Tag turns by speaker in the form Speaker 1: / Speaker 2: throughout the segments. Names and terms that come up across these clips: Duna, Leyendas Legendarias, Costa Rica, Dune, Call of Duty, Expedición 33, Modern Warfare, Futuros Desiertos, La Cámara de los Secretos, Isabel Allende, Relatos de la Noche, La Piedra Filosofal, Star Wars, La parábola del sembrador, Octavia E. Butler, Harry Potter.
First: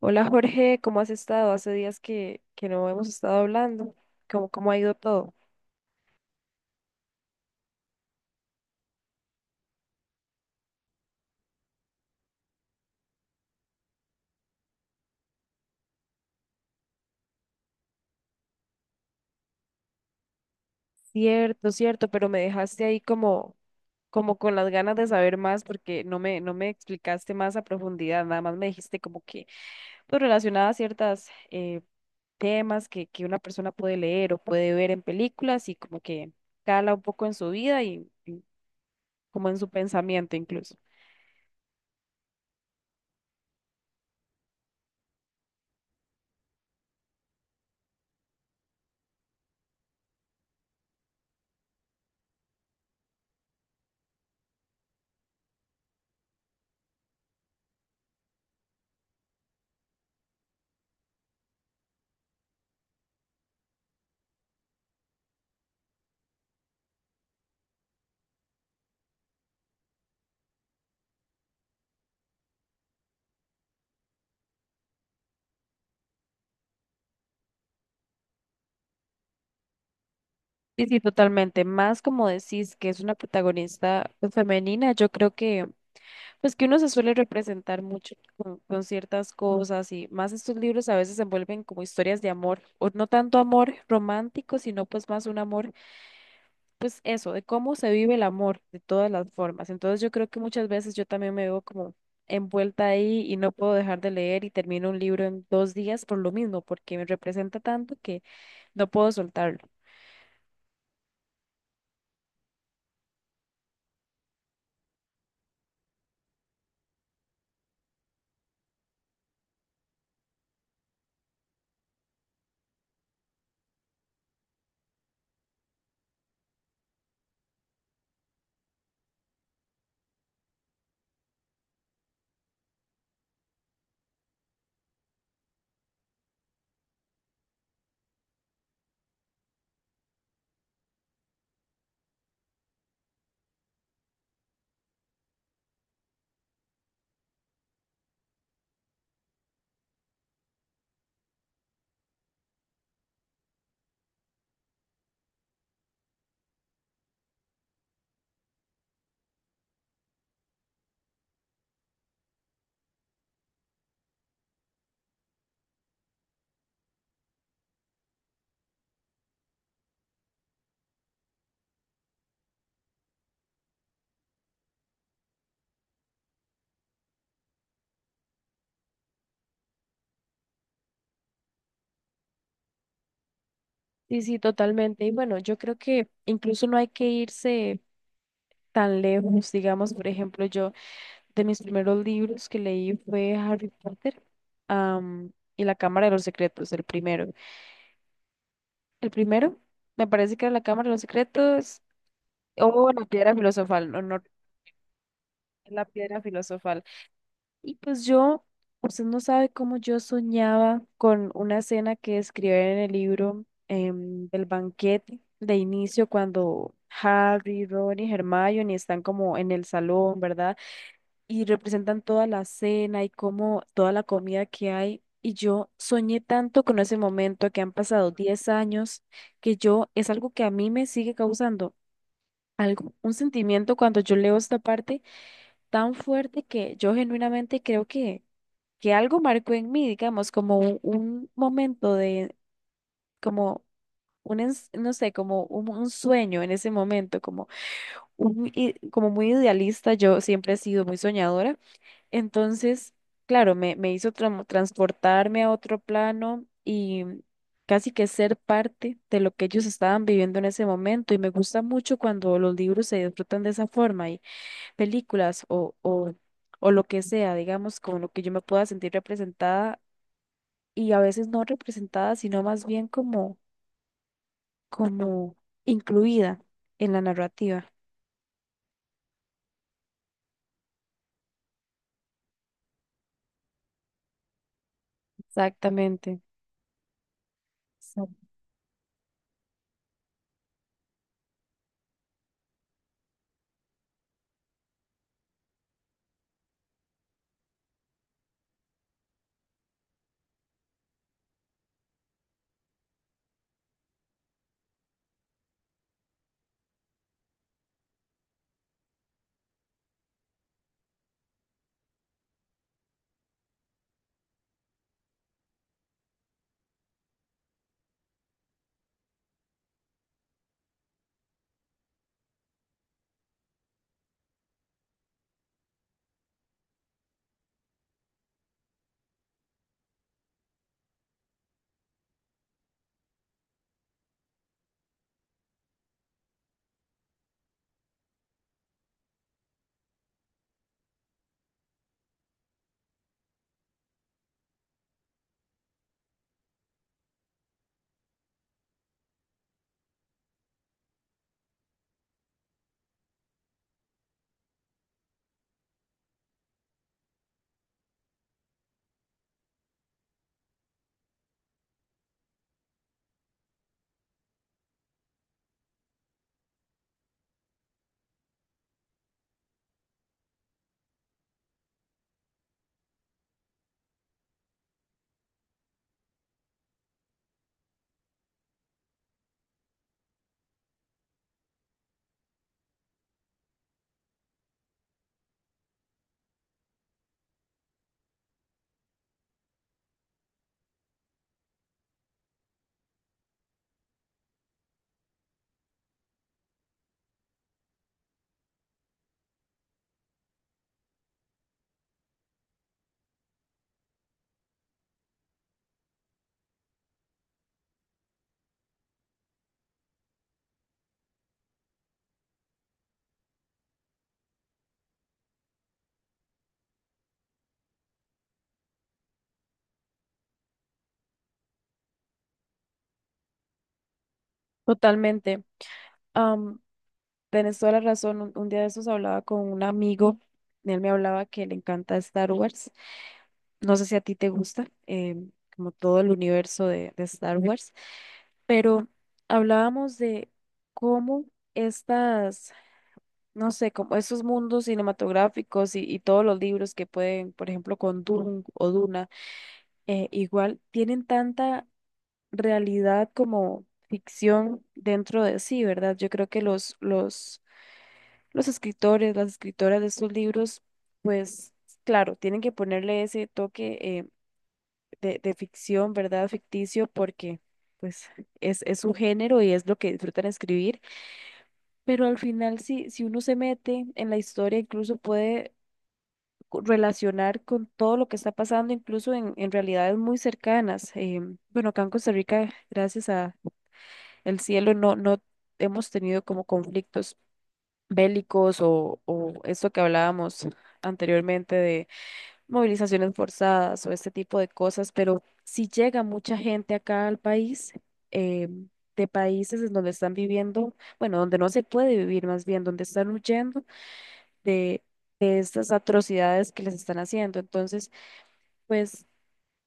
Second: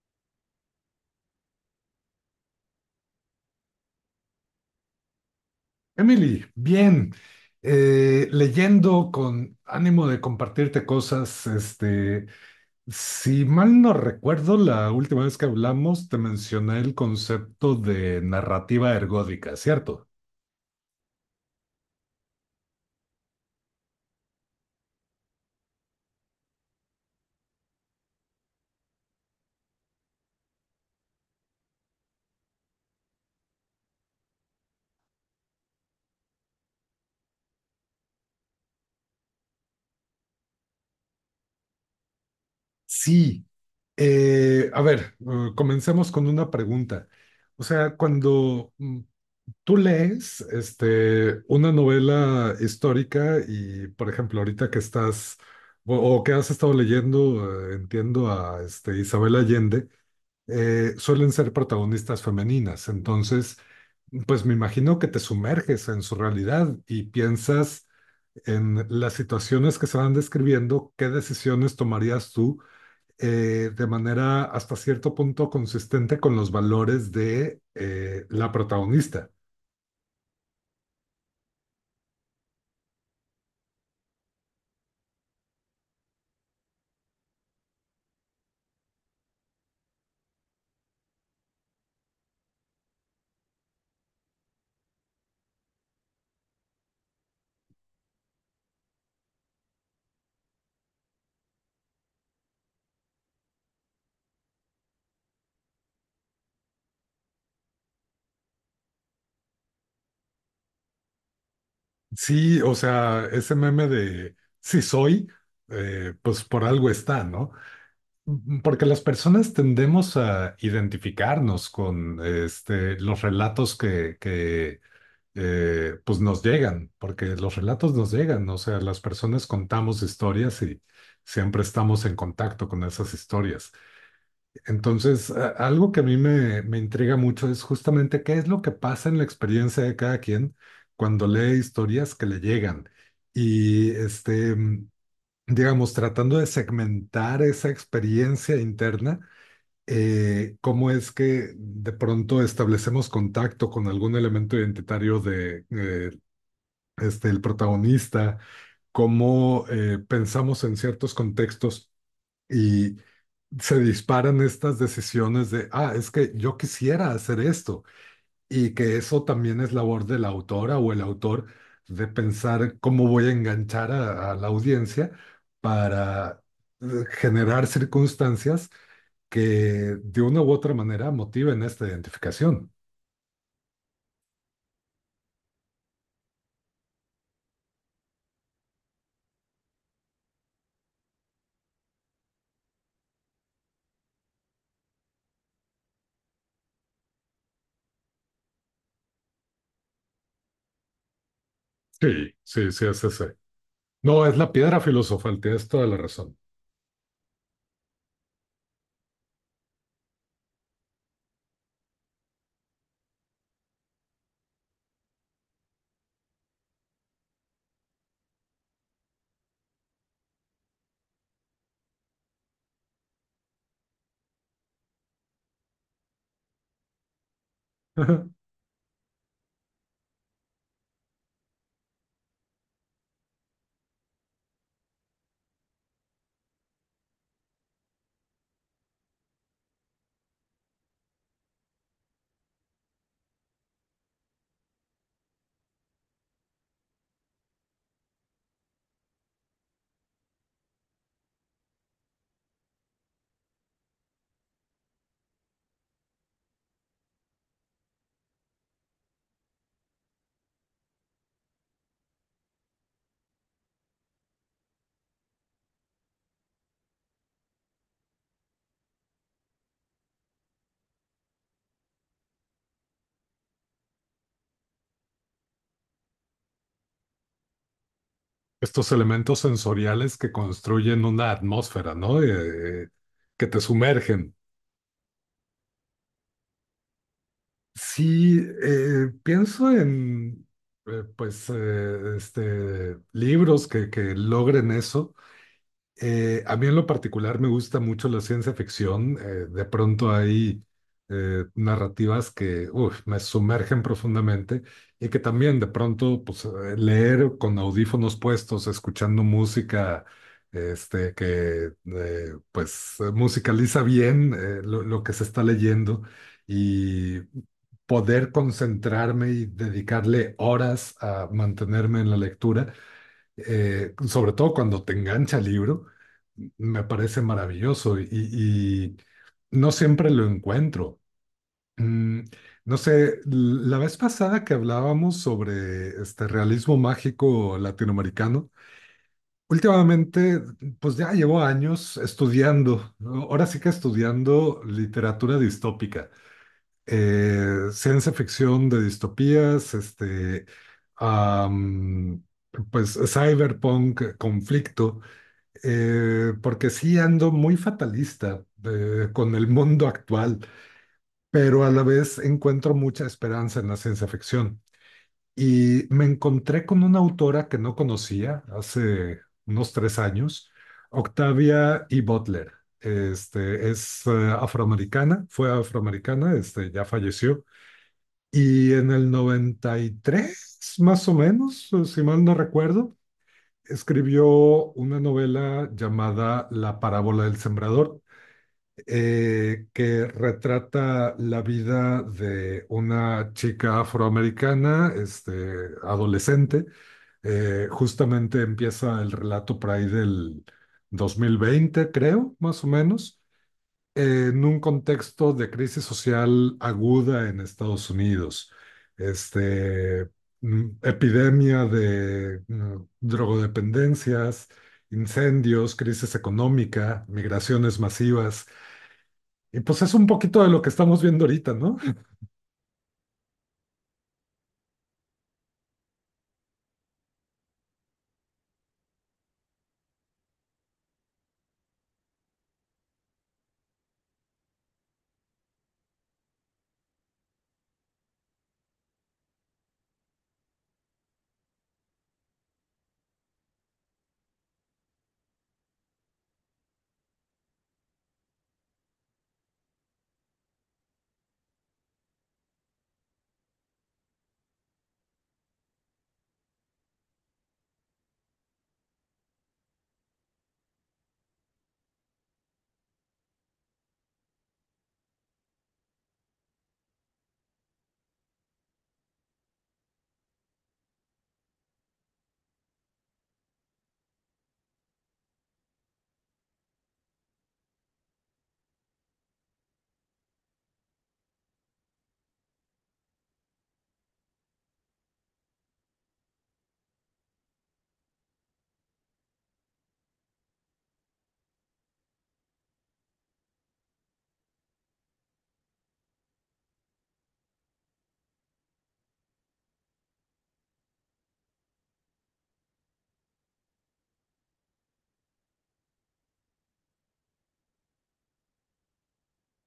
Speaker 1: Hola Jorge, ¿cómo has estado? Hace días que no hemos estado hablando. ¿Cómo ha ido todo?
Speaker 2: Emily, bien, leyendo con ánimo de compartirte cosas, si mal no recuerdo, la última vez que hablamos te mencioné el concepto de narrativa ergódica, ¿cierto?
Speaker 1: Cierto, cierto, pero me dejaste ahí como, como con las ganas de saber más porque no me explicaste más a profundidad, nada más me dijiste como que pues, relacionada a ciertas temas que una persona puede leer o puede ver en películas y como que cala un poco en su vida y como en su pensamiento incluso.
Speaker 2: Sí. A ver, comencemos con una pregunta. O sea, cuando tú lees una novela histórica y, por ejemplo, ahorita que estás o que has estado leyendo, entiendo a Isabel Allende. Suelen ser protagonistas femeninas. Entonces, pues me imagino que te sumerges en su realidad y piensas en las situaciones que se van describiendo, qué decisiones tomarías tú, de manera hasta cierto punto consistente con los valores de la protagonista.
Speaker 1: Sí, sí, totalmente. Más como decís que es una protagonista pues, femenina, yo creo que pues que uno se suele representar mucho con ciertas cosas y más estos libros a veces se envuelven como historias de amor, o no tanto amor romántico, sino pues más un amor, pues eso, de cómo se vive el amor de todas las formas. Entonces yo creo que muchas veces yo también me veo como envuelta ahí y no puedo dejar de leer y termino un libro en 2 días por lo mismo, porque me representa tanto que no puedo soltarlo.
Speaker 2: Sí, o sea, ese meme de si soy, pues por algo está, ¿no? Porque las personas tendemos a identificarnos con los relatos que, que pues nos llegan, porque los relatos nos llegan, o sea, las personas contamos historias y siempre estamos en contacto con esas historias. Entonces, algo que a mí me intriga mucho es justamente qué es lo que pasa en la experiencia de cada quien cuando lee historias que le llegan. Y, digamos, tratando de segmentar esa experiencia interna, cómo es que de pronto establecemos contacto con algún elemento identitario de, el protagonista, cómo pensamos en ciertos contextos. Y se disparan estas decisiones de, ah, es que yo quisiera hacer esto, y que eso también es labor de la autora o el autor, de pensar cómo voy a enganchar a, la audiencia para generar circunstancias que de una u otra manera motiven esta identificación.
Speaker 1: Sí, sí, totalmente. Y bueno, yo creo que incluso no hay que irse tan lejos. Digamos, por ejemplo, yo de mis primeros libros que leí fue Harry Potter, am, y La Cámara de los Secretos, el primero. El primero me parece que era La Cámara de los Secretos
Speaker 2: Sí, sí, sí,
Speaker 1: o La
Speaker 2: es
Speaker 1: Piedra
Speaker 2: ese.
Speaker 1: Filosofal, no, no,
Speaker 2: No, es la piedra filosofal, tienes
Speaker 1: La
Speaker 2: toda la
Speaker 1: Piedra
Speaker 2: razón.
Speaker 1: Filosofal. Y pues yo, usted no sabe cómo yo soñaba con una escena que escribe en el libro del banquete de inicio cuando Harry, Ron y Hermione están como en el salón, ¿verdad? Y representan toda la cena y como toda la comida que hay. Y yo soñé tanto con ese momento que han pasado
Speaker 2: Ajá.
Speaker 1: 10 años, que yo es algo que a mí me sigue causando algo, un sentimiento cuando yo leo esta parte tan fuerte que yo genuinamente creo que algo marcó en mí, digamos, como un momento de, como no sé, como un sueño en ese momento, como, como muy idealista, yo siempre he sido muy soñadora. Entonces, claro, me hizo transportarme a otro plano y casi que ser parte de lo que ellos estaban viviendo en ese momento. Y me gusta mucho cuando los libros se disfrutan de esa forma y películas o lo que sea, digamos, con lo que yo me pueda sentir representada y a veces no representada, sino más bien como, como incluida en la narrativa.
Speaker 2: Estos elementos sensoriales que construyen una atmósfera, ¿no? Que te sumergen.
Speaker 1: Exactamente. Exacto.
Speaker 2: Sí, pienso en libros que logren eso. A mí en lo particular me gusta mucho la ciencia ficción. De pronto hay narrativas que, uf, me sumergen profundamente, y que también de pronto pues, leer con audífonos puestos, escuchando música , que musicaliza bien lo que se está leyendo, y poder concentrarme y dedicarle horas a mantenerme en la lectura, sobre todo cuando te engancha el libro, me parece maravilloso, y no siempre lo encuentro. Mm, no sé, la vez pasada que hablábamos sobre este realismo mágico latinoamericano, últimamente, pues ya llevo años estudiando, ¿no? Ahora sí que estudiando literatura distópica, ciencia ficción de distopías, am, pues cyberpunk, conflicto, porque sí ando muy fatalista con el mundo actual, pero a la vez encuentro mucha esperanza en la ciencia ficción. Y me encontré con una autora que no conocía hace unos 3 años, Octavia E. Butler. Es afroamericana, fue afroamericana, ya falleció. Y en el 93, más o menos, si mal no recuerdo, escribió una novela llamada La parábola del sembrador, que retrata la vida de una chica afroamericana, adolescente. Justamente empieza el relato por ahí del 2020, creo, más o menos, en un contexto de crisis social aguda en Estados Unidos, este, epidemia de drogodependencias, incendios, crisis económica, migraciones masivas. Y pues es un poquito de lo que estamos viendo ahorita, ¿no?
Speaker 1: Totalmente. Tenés toda la razón. Un día de esos hablaba con un amigo. Él me hablaba que le encanta Star Wars. No sé si a ti te gusta, como todo el universo de Star Wars, pero hablábamos de cómo estas, no sé, como esos mundos cinematográficos y todos los libros que pueden, por ejemplo, con Dune o Duna, igual tienen tanta realidad como ficción dentro de sí, ¿verdad? Yo creo que los escritores, las escritoras de estos libros, pues claro, tienen que ponerle ese toque de ficción, ¿verdad? Ficticio, porque pues es su género y es lo que disfrutan escribir. Pero al final, si uno se mete en la historia, incluso puede relacionar con todo lo que está pasando, incluso en realidades muy cercanas. Bueno, acá en Costa Rica, gracias a el cielo, no, no hemos tenido como conflictos bélicos o esto que hablábamos anteriormente de movilizaciones forzadas o este tipo de cosas, pero si llega mucha gente acá al país, eh, de países en donde están viviendo, bueno, donde no se puede vivir más bien, donde están huyendo de, de estas atrocidades que les están haciendo. Entonces, pues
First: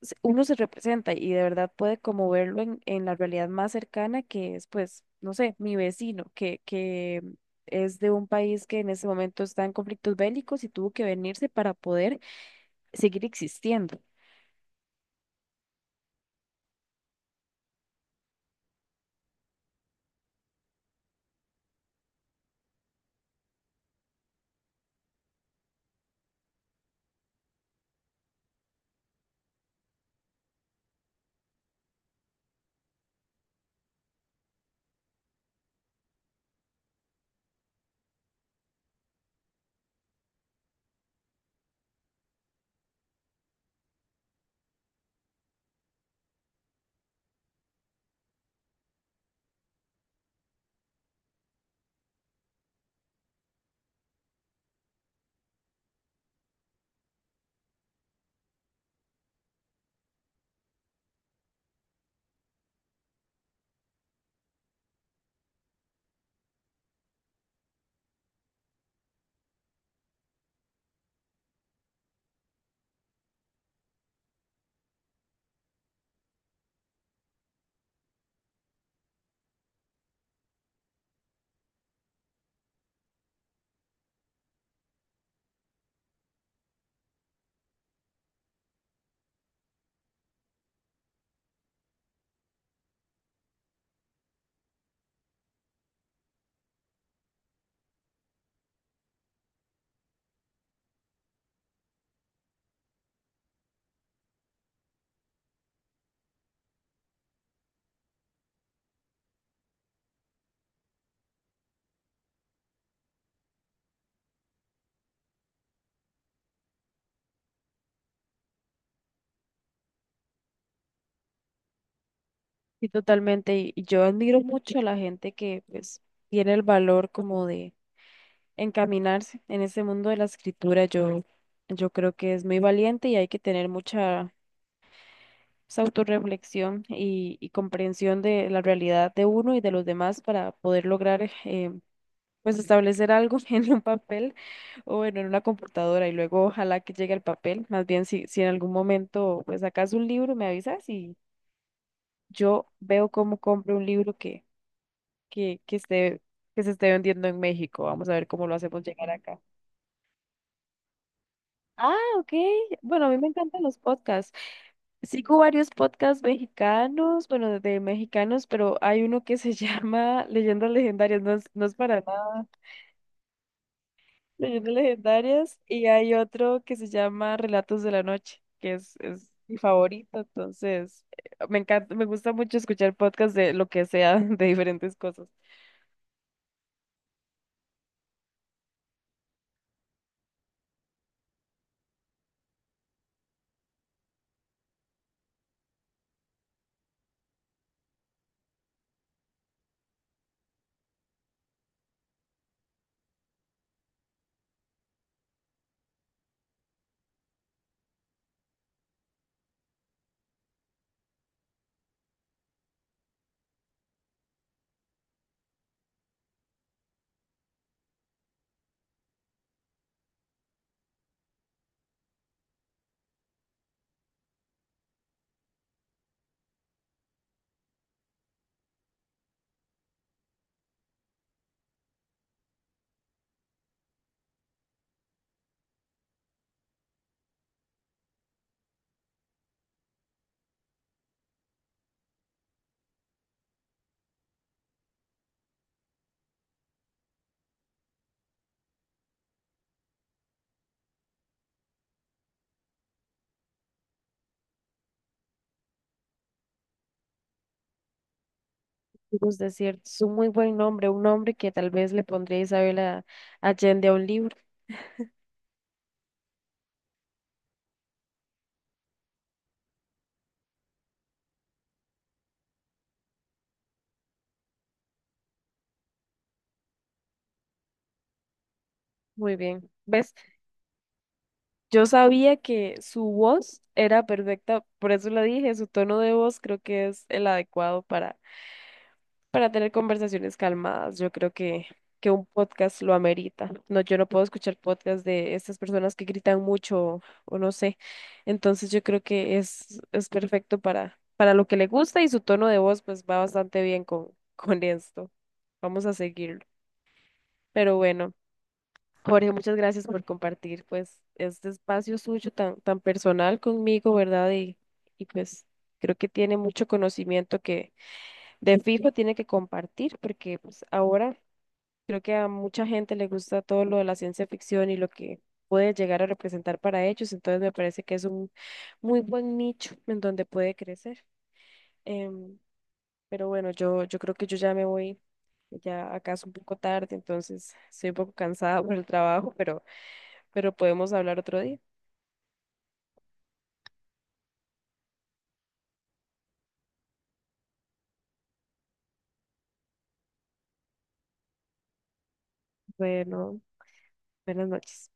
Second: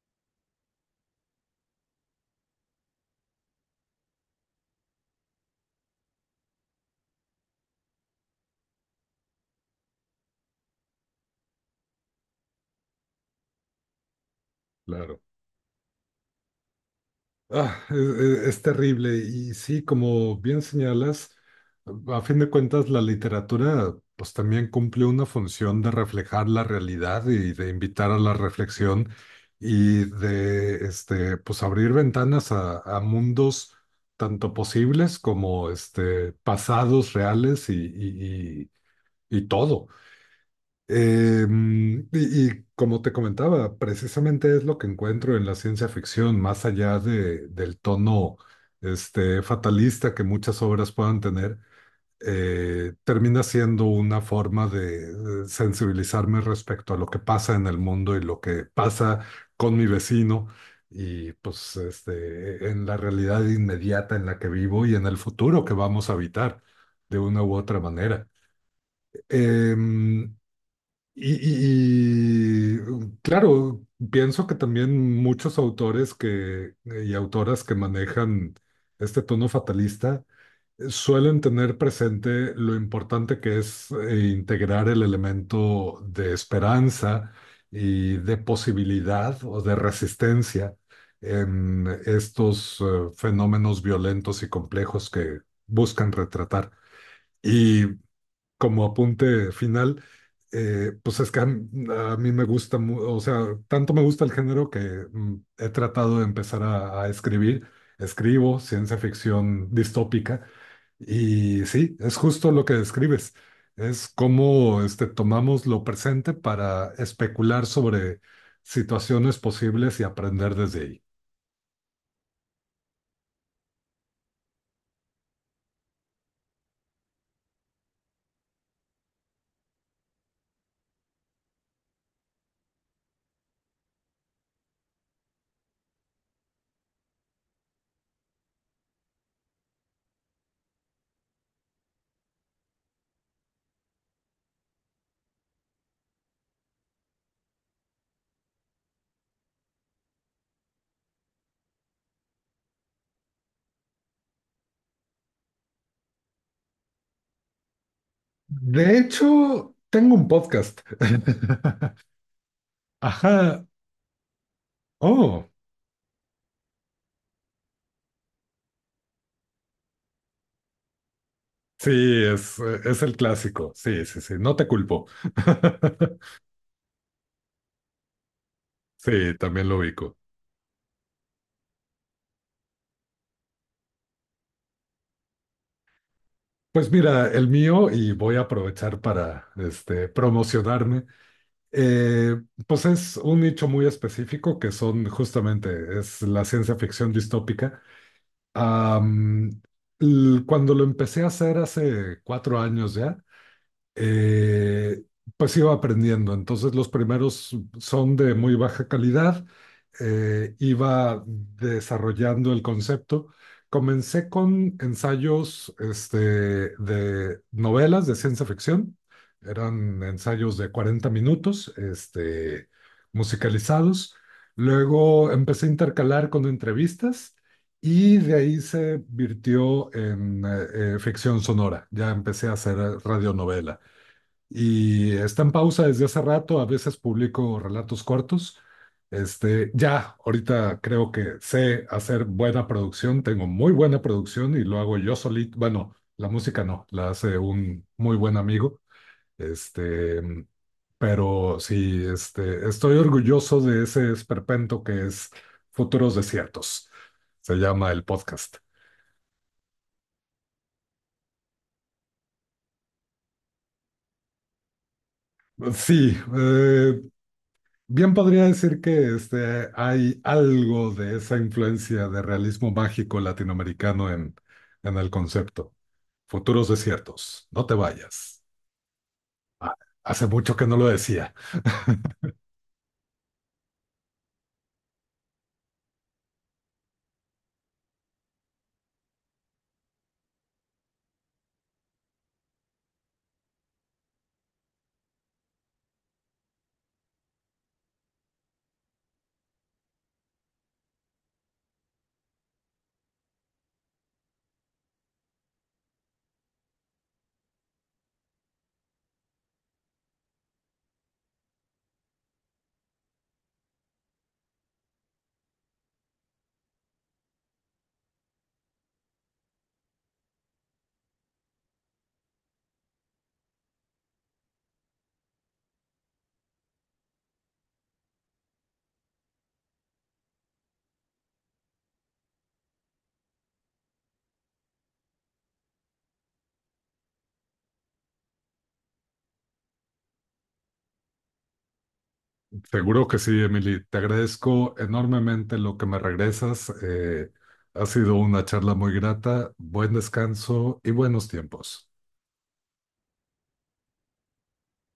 Speaker 1: uno se representa y de verdad puede como verlo en la realidad más cercana que es, pues, no sé, mi vecino, que es de un país que en ese momento está en conflictos bélicos y tuvo que venirse para poder seguir existiendo.
Speaker 2: Claro. Ah, es terrible. Y sí, como bien señalas, a fin de cuentas la literatura pues también cumple una función de reflejar la realidad y de invitar a la reflexión, y de pues abrir ventanas a, mundos tanto posibles como pasados reales, y, y todo. Y como te comentaba, precisamente es lo que encuentro en la ciencia ficción, más allá del tono fatalista que muchas obras puedan tener. Termina siendo una forma de sensibilizarme respecto a lo que pasa en el mundo y lo que pasa con mi vecino, y pues en la realidad inmediata en la que vivo y en el futuro que vamos a habitar de una u otra manera. Em, y, claro, pienso que también muchos autores, que, y autoras, que manejan este tono fatalista suelen tener presente lo importante que es integrar el elemento de esperanza y de posibilidad o de resistencia en estos fenómenos violentos y complejos que buscan retratar. Y como apunte final, pues es que a mí me gusta, o sea, tanto me gusta el género que, he tratado de empezar a escribir. Escribo ciencia ficción distópica y sí, es justo lo que describes. Es cómo, tomamos lo presente para especular sobre situaciones posibles y aprender desde ahí.
Speaker 1: Sí, totalmente. Y yo admiro mucho a la gente que, pues, tiene el valor como de encaminarse en ese mundo de la escritura. Yo creo que es muy valiente y hay que tener mucha esa autorreflexión y comprensión de la realidad de uno y de los demás para poder lograr pues establecer algo en un papel o bueno, en una computadora y luego ojalá que llegue al papel. Más bien si en algún momento pues sacas un libro, me avisas y yo veo cómo compro un libro que esté, que se esté vendiendo en México. Vamos a ver cómo lo hacemos
Speaker 2: De
Speaker 1: llegar acá.
Speaker 2: hecho, tengo un podcast.
Speaker 1: Ah, ok. Bueno, a mí me encantan
Speaker 2: Ajá.
Speaker 1: los podcasts. Sigo
Speaker 2: Oh.
Speaker 1: varios podcasts mexicanos, bueno, de mexicanos, pero hay uno que se llama Leyendas Legendarias, no es, no es para
Speaker 2: Sí,
Speaker 1: nada
Speaker 2: es el clásico. Sí, sí, sí. No te
Speaker 1: Leyendas
Speaker 2: culpo.
Speaker 1: Legendarias, y hay otro que se llama Relatos de la Noche, es
Speaker 2: Sí,
Speaker 1: mi
Speaker 2: también lo ubico.
Speaker 1: favorito, entonces me encanta, me gusta mucho escuchar podcasts de lo que sea, de diferentes cosas.
Speaker 2: Pues mira, el mío, y voy a aprovechar para promocionarme. eh, pues es un nicho muy específico que son justamente, es la ciencia ficción distópica. Am, Cuando lo empecé a hacer hace 4 años ya, eh, pues iba aprendiendo. Entonces los primeros son de muy baja calidad, iba desarrollando el concepto. Comencé con ensayos, de novelas de ciencia ficción. Eran ensayos de 40 minutos, musicalizados. Luego empecé a intercalar con entrevistas. Y de ahí se virtió en ficción sonora. Ya empecé a hacer radionovela, y está en pausa desde hace rato. A veces publico relatos cortos. Ya, ahorita creo que sé hacer buena producción, tengo muy buena producción y lo hago yo solito. Bueno, la música no, la hace un muy buen amigo. Este, pero sí, estoy orgulloso de ese esperpento que es Futuros Desiertos. Se llama el podcast.
Speaker 1: Los desiertos, es un muy buen nombre, un nombre que tal vez le pondría Allende a un libro.
Speaker 2: Sí, bien podría decir que hay algo de esa influencia de realismo mágico latinoamericano en, el concepto. Futuros desiertos, no te vayas.
Speaker 1: Muy bien.
Speaker 2: Ah,
Speaker 1: ¿Ves?
Speaker 2: hace mucho que no lo decía.
Speaker 1: Yo sabía que su voz era perfecta, por eso la dije, su tono de voz creo que es el adecuado para tener conversaciones calmadas. Yo creo que un podcast lo amerita. No, yo no puedo escuchar podcast de estas personas que gritan mucho o no sé. Entonces yo creo que es perfecto para lo que le gusta y su tono de voz pues va bastante bien con esto. Vamos a seguirlo. Pero bueno. Jorge, muchas gracias por compartir pues este espacio suyo tan personal conmigo, ¿verdad? Y pues creo que tiene mucho conocimiento que de fijo tiene que compartir porque pues ahora creo que a mucha gente le gusta todo lo de la ciencia ficción y lo que puede llegar a representar para ellos, entonces me parece que es un muy buen nicho en donde puede crecer. Em, pero bueno, yo creo que yo ya me voy, ya acaso un poco tarde, entonces estoy un poco cansada por el trabajo, pero podemos hablar otro día.
Speaker 2: Seguro que sí, Emily. Te agradezco enormemente lo que me regresas. Ha sido una charla muy grata. Buen descanso y buenos tiempos.
Speaker 1: Bueno, buenas noches.